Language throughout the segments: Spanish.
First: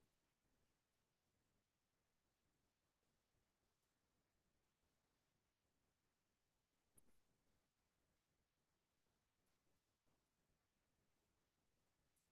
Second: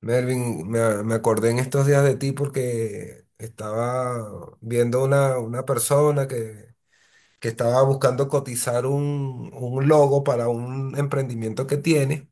Melvin, me acordé en estos días de ti porque estaba viendo una persona que estaba buscando cotizar un logo para un emprendimiento que tiene.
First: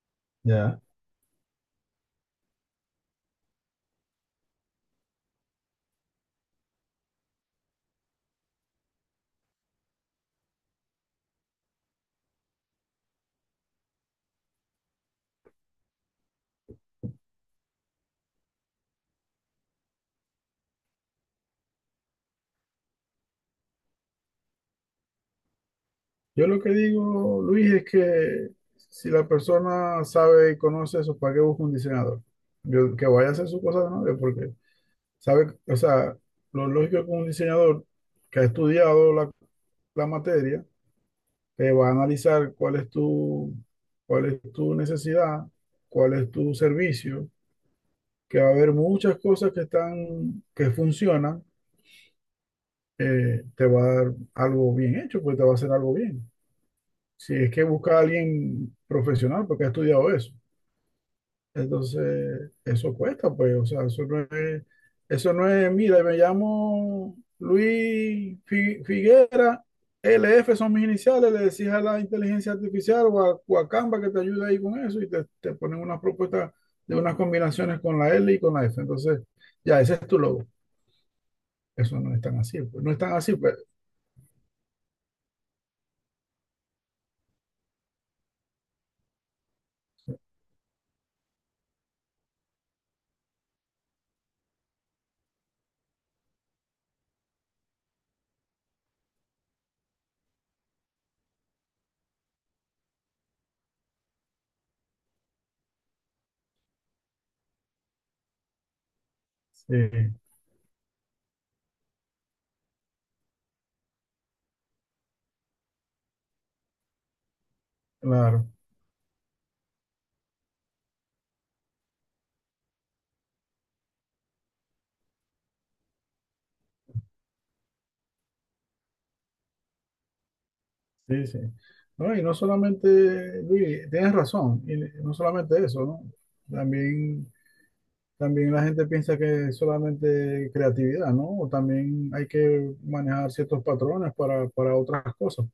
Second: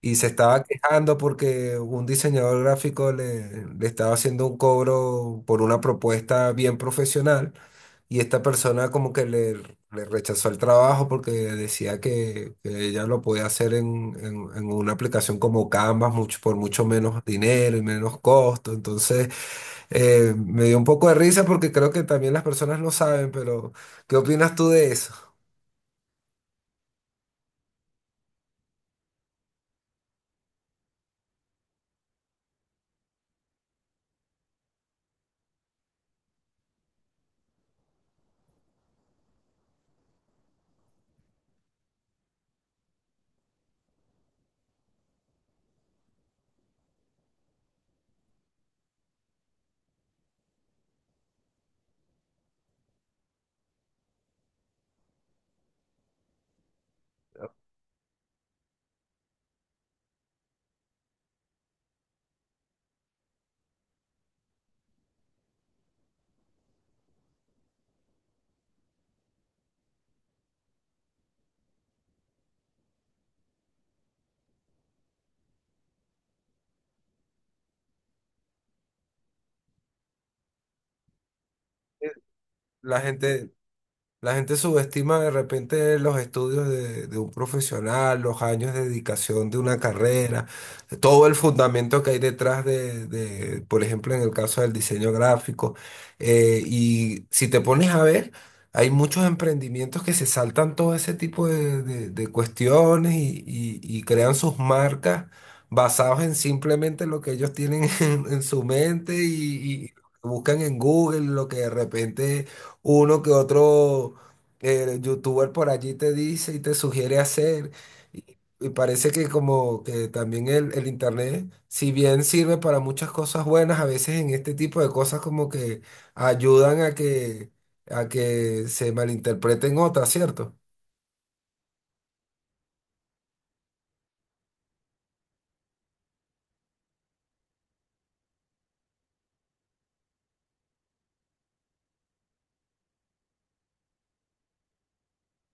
Y se estaba Ya. quejando porque un diseñador gráfico le estaba haciendo un cobro por una propuesta bien profesional y esta persona como que le rechazó el trabajo porque decía que ella lo podía hacer en, en una aplicación como Canva mucho, por mucho menos dinero y menos costo. Me dio un poco de risa porque creo que también las personas lo saben, pero ¿qué opinas tú de eso? Yo lo que digo, Luis, es que si la persona sabe y conoce eso, ¿para qué busca un diseñador? Que vaya a hacer su cosa de novio, porque sabe, o sea, lo lógico es que un diseñador que ha estudiado la materia, te va a analizar cuál es cuál es tu necesidad, cuál es tu servicio, que va a haber muchas cosas que están, que funcionan, te va a dar algo bien hecho, pues te va a hacer algo bien. Si es que busca a alguien profesional porque ha estudiado eso. Entonces, eso cuesta, pues, o sea, eso no es, mira, me llamo Luis Figuera, L F son mis iniciales, le decís a la inteligencia artificial o o a Canva que te ayude ahí con eso y te ponen unas propuestas de unas combinaciones con la L y con la F. Entonces, ya, ese es tu logo. Eso no es tan así, pues, no es La tan así, gente... pues, La gente subestima de repente los estudios de un profesional, los años de dedicación de una carrera, todo el fundamento que hay detrás de, por ejemplo, en el caso del diseño gráfico. Y si te pones a ver, hay muchos emprendimientos que se saltan todo ese tipo de, de cuestiones y, y crean sus marcas basados en simplemente lo que ellos tienen en su mente y sí, buscan en Google lo que de repente uno que otro youtuber por allí te dice y te sugiere hacer. Y, claro. y parece que como que también el internet, si bien sirve para muchas cosas buenas, a veces en este tipo de cosas como que ayudan a que se malinterpreten otras, ¿cierto? Sí, sí. No, y no solamente, Luis, tienes razón, y no solamente eso, ¿no? También, también la gente piensa que es solamente creatividad, ¿no? O también hay que manejar ciertos patrones para otras cosas.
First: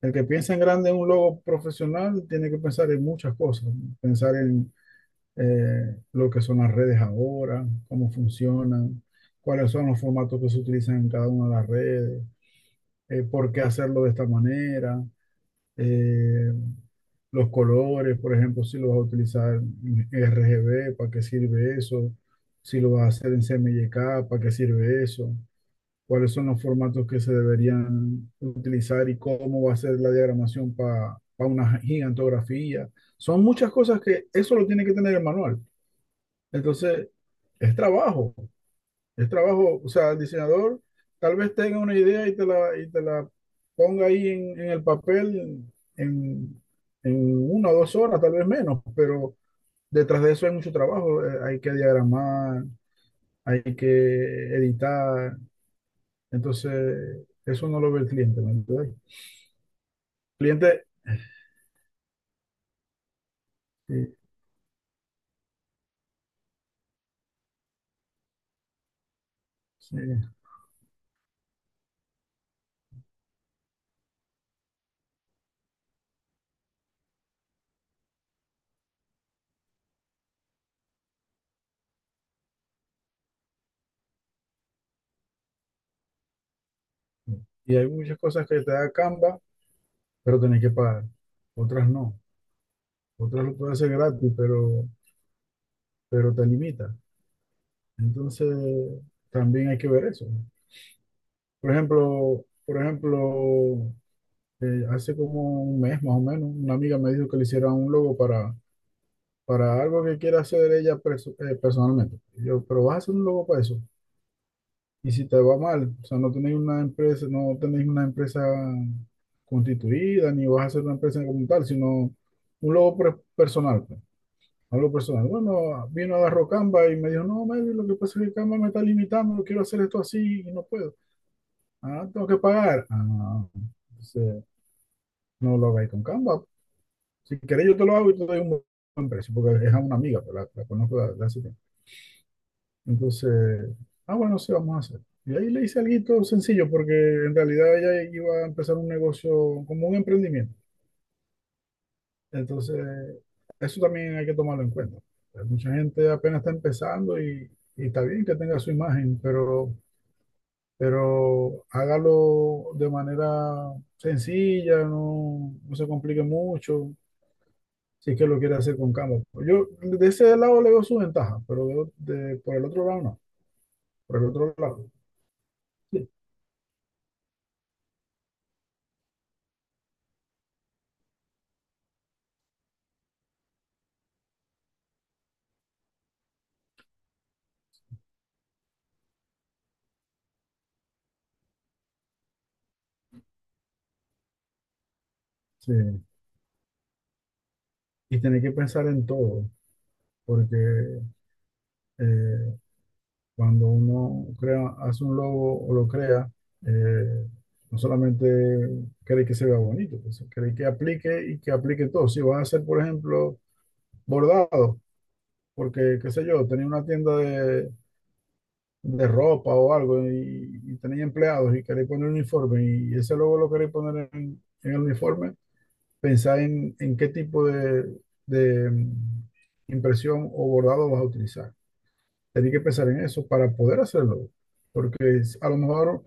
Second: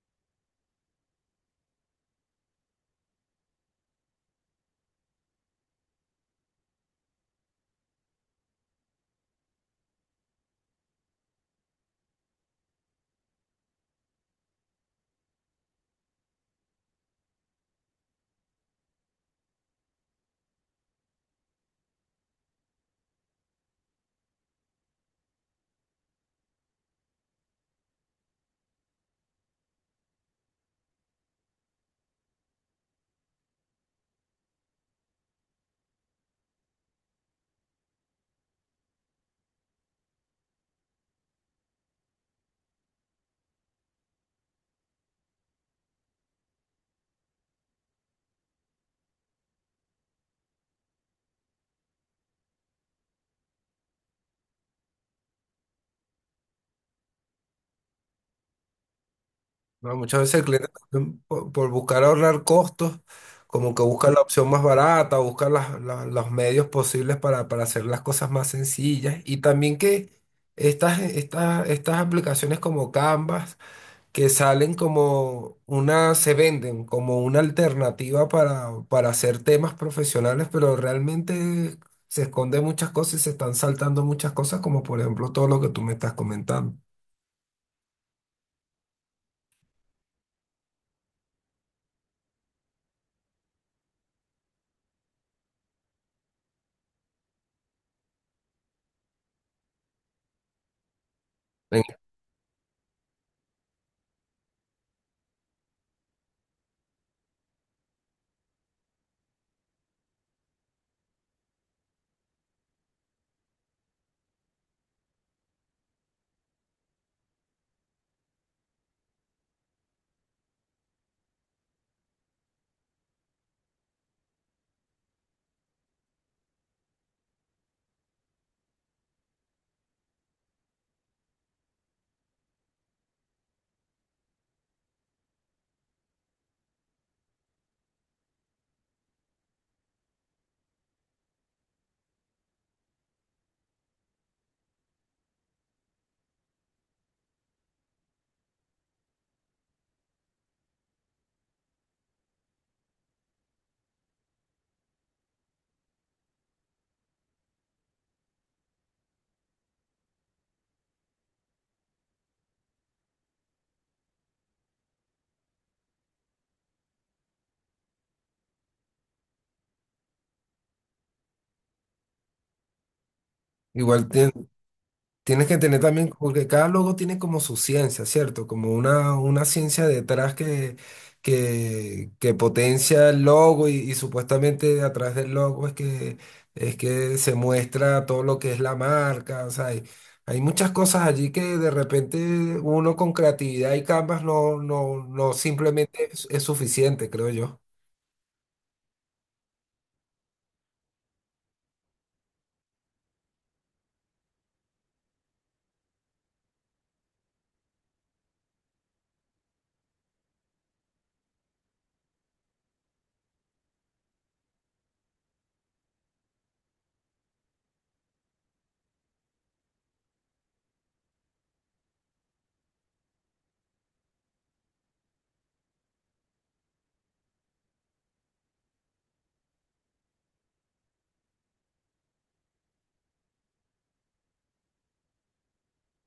El que piensa en grande en un logo profesional tiene que pensar en muchas cosas, ¿no? Pensar en lo que son las redes ahora, cómo funcionan, cuáles son los formatos que se utilizan en cada una de las redes, por qué hacerlo de esta manera. Eh, los colores, por ejemplo, si lo vas a utilizar en RGB, ¿para qué sirve eso? Si lo vas a hacer en CMYK, ¿para qué sirve eso? ¿Cuáles son los formatos que se deberían utilizar y cómo va a ser la diagramación para una gigantografía? Son muchas cosas que eso lo tiene que tener el manual. Entonces, es trabajo. El trabajo, o sea, el diseñador tal vez tenga una idea y y te la ponga ahí en el papel en, en una o dos horas, tal vez menos, pero detrás de eso hay mucho trabajo. Hay que diagramar, hay que editar. Entonces, eso no lo ve el cliente, ¿me entiendes? No, muchas veces el cliente Cliente, también por buscar ahorrar costos, como que busca eh, la opción más barata, busca los medios posibles para hacer las cosas más sencillas. Y también sí. que estas aplicaciones como Canvas, que salen como una, se venden como una alternativa para hacer temas profesionales, pero realmente se esconden muchas cosas y se están saltando muchas cosas, como por ejemplo todo lo que tú me estás comentando. Y hay muchas cosas que te da Canva, pero tenés que pagar. Otras no. Otras lo puedes hacer gratis, pero te limita. Entonces, también hay que ver eso. Ven, Por ejemplo, hace como un mes más o menos, una amiga me dijo que le hiciera un logo para algo que quiera hacer ella personalmente. Y yo, pero vas a hacer un logo para eso. Y si te va mal, o sea, no tenéis una empresa, no tenéis una empresa constituida, ni vas a hacer una empresa como tal, sino un logo personal, pues, algo personal. Bueno, vino, agarró Canva y me dijo, no, Melvin, lo que pasa es que Canva me está limitando, quiero hacer esto así y no puedo. Ah, tengo que pagar. Ah, entonces, no lo hagáis con Canva. Si queréis, yo te lo hago y te doy un buen precio, porque es a una amiga, pero la conozco de hace tiempo. Entonces, ah, bueno, sí, vamos a hacer. Y ahí le hice algo sencillo, porque en realidad ella iba a empezar un negocio como un emprendimiento. Entonces, eso también hay que tomarlo en cuenta. Hay mucha gente apenas está empezando y está bien que tenga su imagen, pero hágalo de manera sencilla, no, no se complique mucho. Si es que lo quiere hacer con Campbell. Yo de ese lado le veo su ventaja, pero por el otro lado no. igual Por el otro lado, tienes que tener sí. también, porque cada logo tiene como su ciencia, ¿cierto? Como una ciencia detrás que, que potencia el logo y supuestamente a través del logo es que se muestra todo lo que es la marca, o sea, hay muchas cosas allí que de repente uno con creatividad y Canvas no, no, no Sí. simplemente es suficiente, creo yo. Y tener que pensar en todo, porque eh, cuando uno crea, hace un logo o lo crea, eh, no solamente cree que se vea bonito, pues, cree que aplique y que aplique todo. Si vas a hacer, por ejemplo, bordado, porque, qué sé yo, tenía una tienda de ropa o algo y tenéis empleados y queréis poner un uniforme y ese logo lo queréis poner en el uniforme, pensáis en qué tipo de impresión o bordado vas a utilizar. Tenéis que pensar en eso para poder hacerlo, porque a lo mejor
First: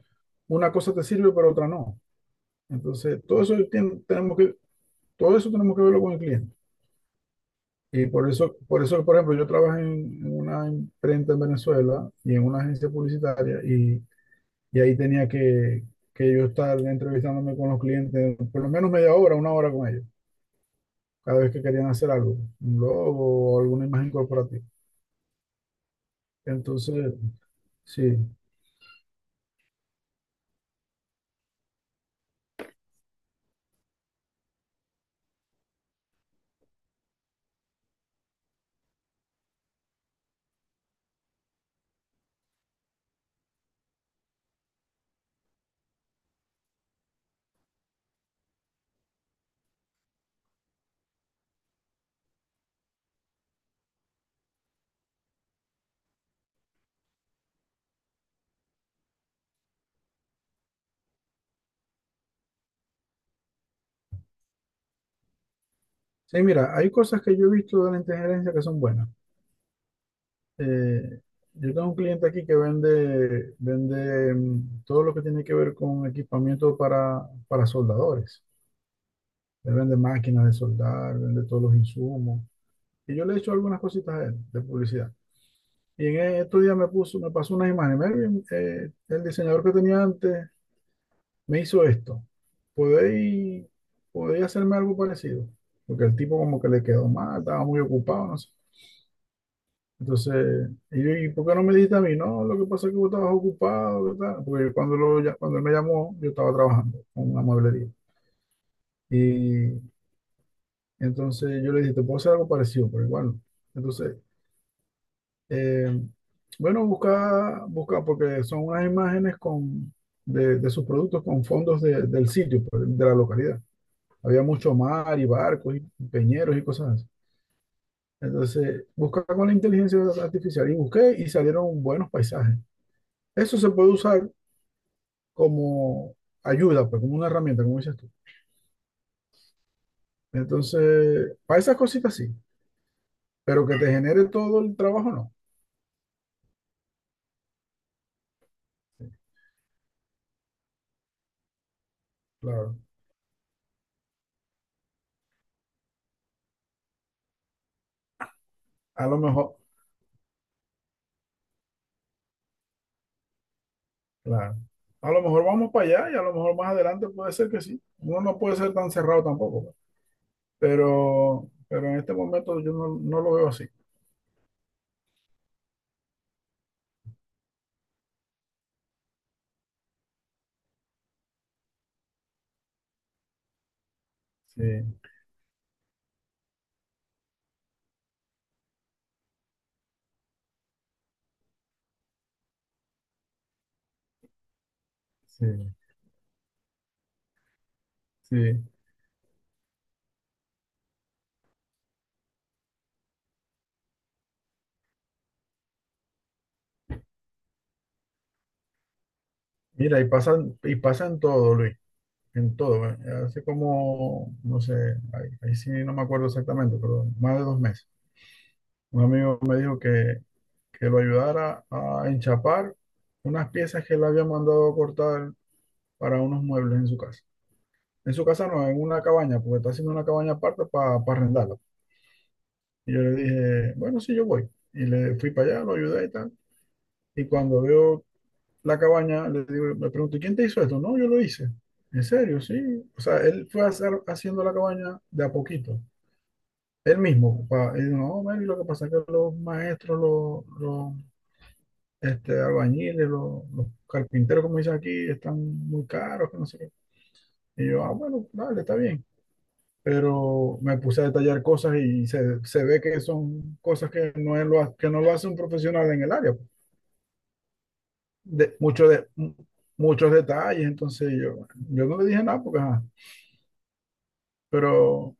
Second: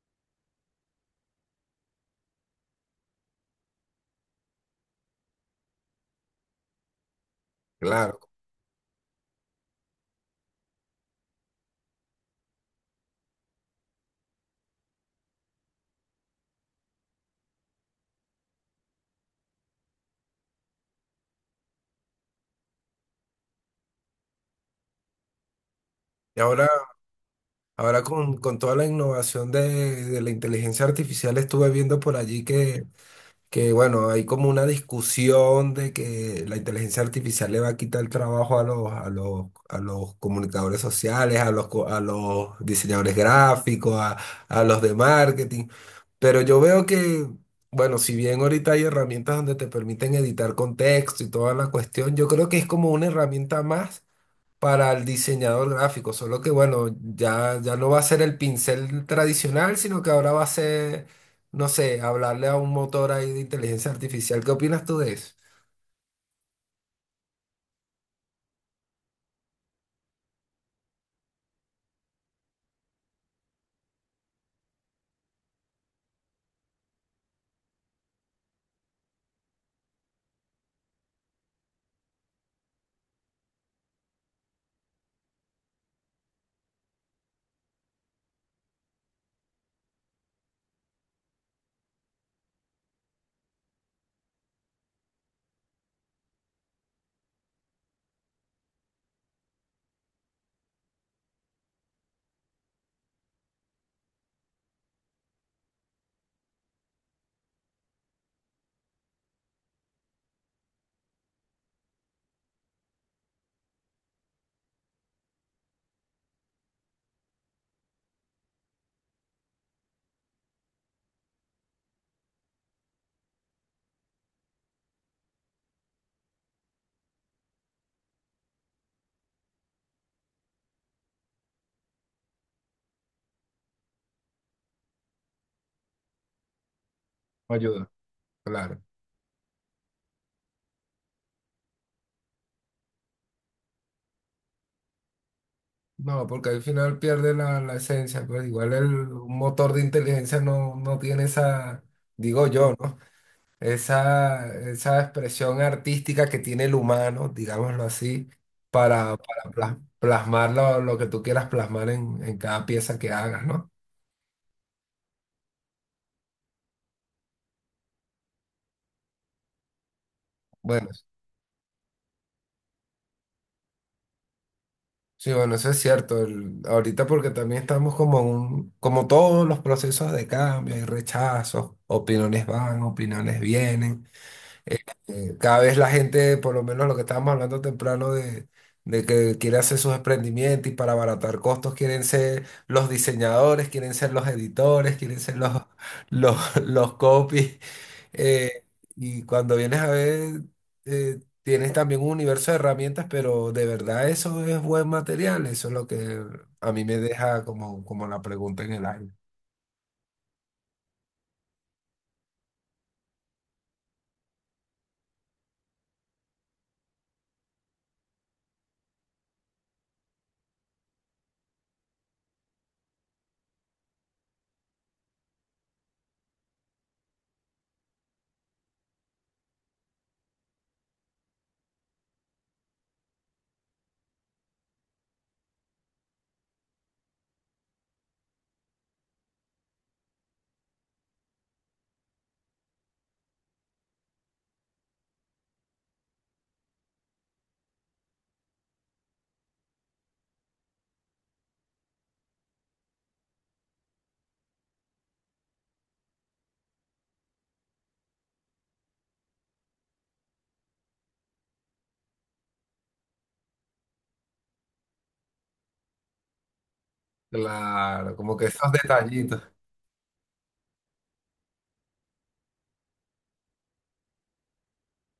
una cosa te sirve pero otra no. Entonces, tenemos que, todo eso tenemos que verlo con el cliente. Y Claro. por eso, por eso, por ejemplo, yo trabajé en una imprenta en Venezuela y en una agencia publicitaria y ahí que yo estar entrevistándome con los clientes por lo menos media hora, una hora con ellos, cada vez que querían hacer algo, un logo o alguna imagen corporativa. Y ahora, Entonces, ahora sí. Con toda la innovación de la inteligencia artificial estuve viendo por allí que bueno, hay como una discusión de que la inteligencia artificial le va a quitar el trabajo a los, a los, a los comunicadores sociales, a los, a los diseñadores gráficos, a los de marketing. Pero yo veo que, bueno, si bien ahorita hay herramientas donde te permiten editar contexto y toda la cuestión, yo creo que es como una herramienta más para el diseñador gráfico, solo que bueno, ya, ya no va a ser el pincel tradicional, sino que ahora va a ser, no sé, hablarle a un motor ahí de inteligencia artificial. ¿Qué opinas tú de eso? Sí, mira, hay cosas que yo he visto de la inteligencia que son buenas. Eh, yo tengo un cliente aquí que vende todo lo que tiene que ver con equipamiento para soldadores. Él vende máquinas de soldar, vende todos los insumos. Y yo le he hecho algunas cositas a él de publicidad. Y en estos días me pasó unas imágenes. Melvin, el diseñador que tenía antes me hizo esto. ¿Podéis, ¿Podéis hacerme algo parecido? Porque el tipo como que le quedó mal, estaba muy ocupado, no sé. Entonces, y yo, ¿y por qué no me dijiste a mí? No, lo que pasa es que vos estabas ocupado, ¿verdad? Porque cuando él me llamó, yo estaba trabajando con una mueblería. Y entonces yo le dije, te puedo hacer algo parecido, pero igual no. Entonces, Eh, bueno, busca, busca, porque son unas imágenes con, de sus productos con fondos del sitio, pues, de la localidad. Había mucho mar y barcos y peñeros y cosas así. Entonces, busca con la inteligencia artificial y busqué y salieron buenos paisajes. Eso se puede usar como ayuda, pues, como una herramienta, como Ayuda. dices tú. Claro. Entonces, para esas cositas sí, pero que te genere todo el trabajo, no. No, porque al final pierde la, la esencia, pues igual el Sí, un motor de inteligencia no, no tiene esa, digo yo, claro. ¿no? Esa expresión artística que tiene el humano, digámoslo así, A lo para mejor, plasmar lo que tú quieras plasmar en cada pieza que hagas, ¿no? claro. A lo mejor vamos para allá y a lo mejor más adelante puede ser que sí. Uno no puede ser tan cerrado tampoco, pues. Bueno, Pero en este momento yo no, no lo veo así. sí, bueno, eso es cierto. El- ahorita porque también estamos como en un, como todos los procesos de cambio, hay rechazos, opiniones van, opiniones vienen. Sí, Eh, Cada vez la gente, por lo menos lo que estábamos hablando temprano de que quiere hacer sus emprendimientos y para abaratar costos quieren ser los diseñadores, quieren ser los editores, quieren ser sí, los, los, los copies. Eh, sí. y cuando vienes a ver, tienes también un universo de herramientas, pero de verdad eso es buen material. Eso es lo que a mí me deja como, como la pregunta en el aire. Mira, y pasan, y pasa en todo, Luis, en todo. ¿Eh? Hace como, no sé, ahí, ahí sí no me acuerdo exactamente, pero más de dos meses. Un amigo me dijo que lo ayudara a enchapar unas piezas que él había mandado a cortar para unos muebles en su casa. En su casa no, en una cabaña, porque está haciendo una cabaña aparte para arrendarla. Y yo le dije, bueno, sí, yo voy. Y le fui para allá, lo ayudé y tal. Y cuando veo la cabaña, le digo, me pregunto, ¿y quién te hizo esto? No, yo lo hice. ¿En serio? Sí. O sea, él fue a haciendo la cabaña de a poquito. Él mismo. Pa, y digo, no, man, y lo que pasa es que los maestros, los este, albañiles, los carpinteros, como dicen aquí, están muy caros, que no sé qué. Y yo, ah, bueno, dale, está bien. Pero me puse a detallar cosas y se ve que son cosas que no, que no lo hace un profesional en el área. Claro, como que De, esos mucho de, detallitos. muchos detalles, entonces yo no le dije nada porque, ajá, pero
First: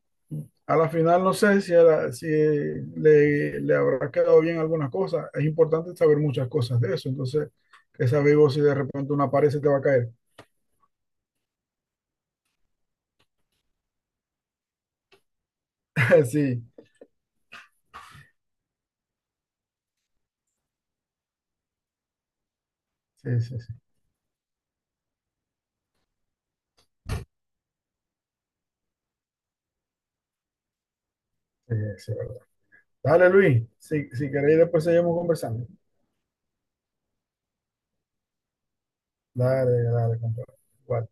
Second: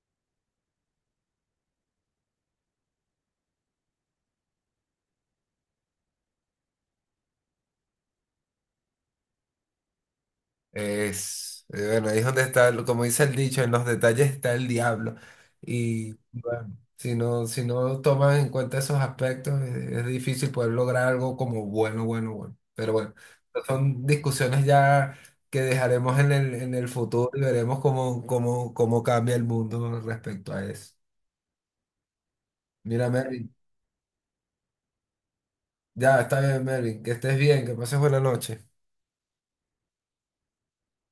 a la final no sé si, si le, le habrá quedado bien algunas cosas. Es importante saber muchas cosas de eso, entonces, que sabes vos si de repente una pared se te va a caer. Bueno, ahí es donde está, el- como dice el dicho, en los detalles está el diablo. Y Sí, bueno, si no, si no tomas en cuenta esos aspectos, es difícil poder lograr algo como bueno, bueno, bueno. Pero bueno, sí, sí, sí. son discusiones ya que dejaremos en el futuro y veremos cómo, cómo, cómo cambia el mundo respecto a eso. Sí, sí, verdad. Mira, Dale, Mervin, Luis, si, si queréis después seguimos conversando. ya está bien, Mervin, que estés bien, que pases buena noche. Dale, dale, compadre. Igual.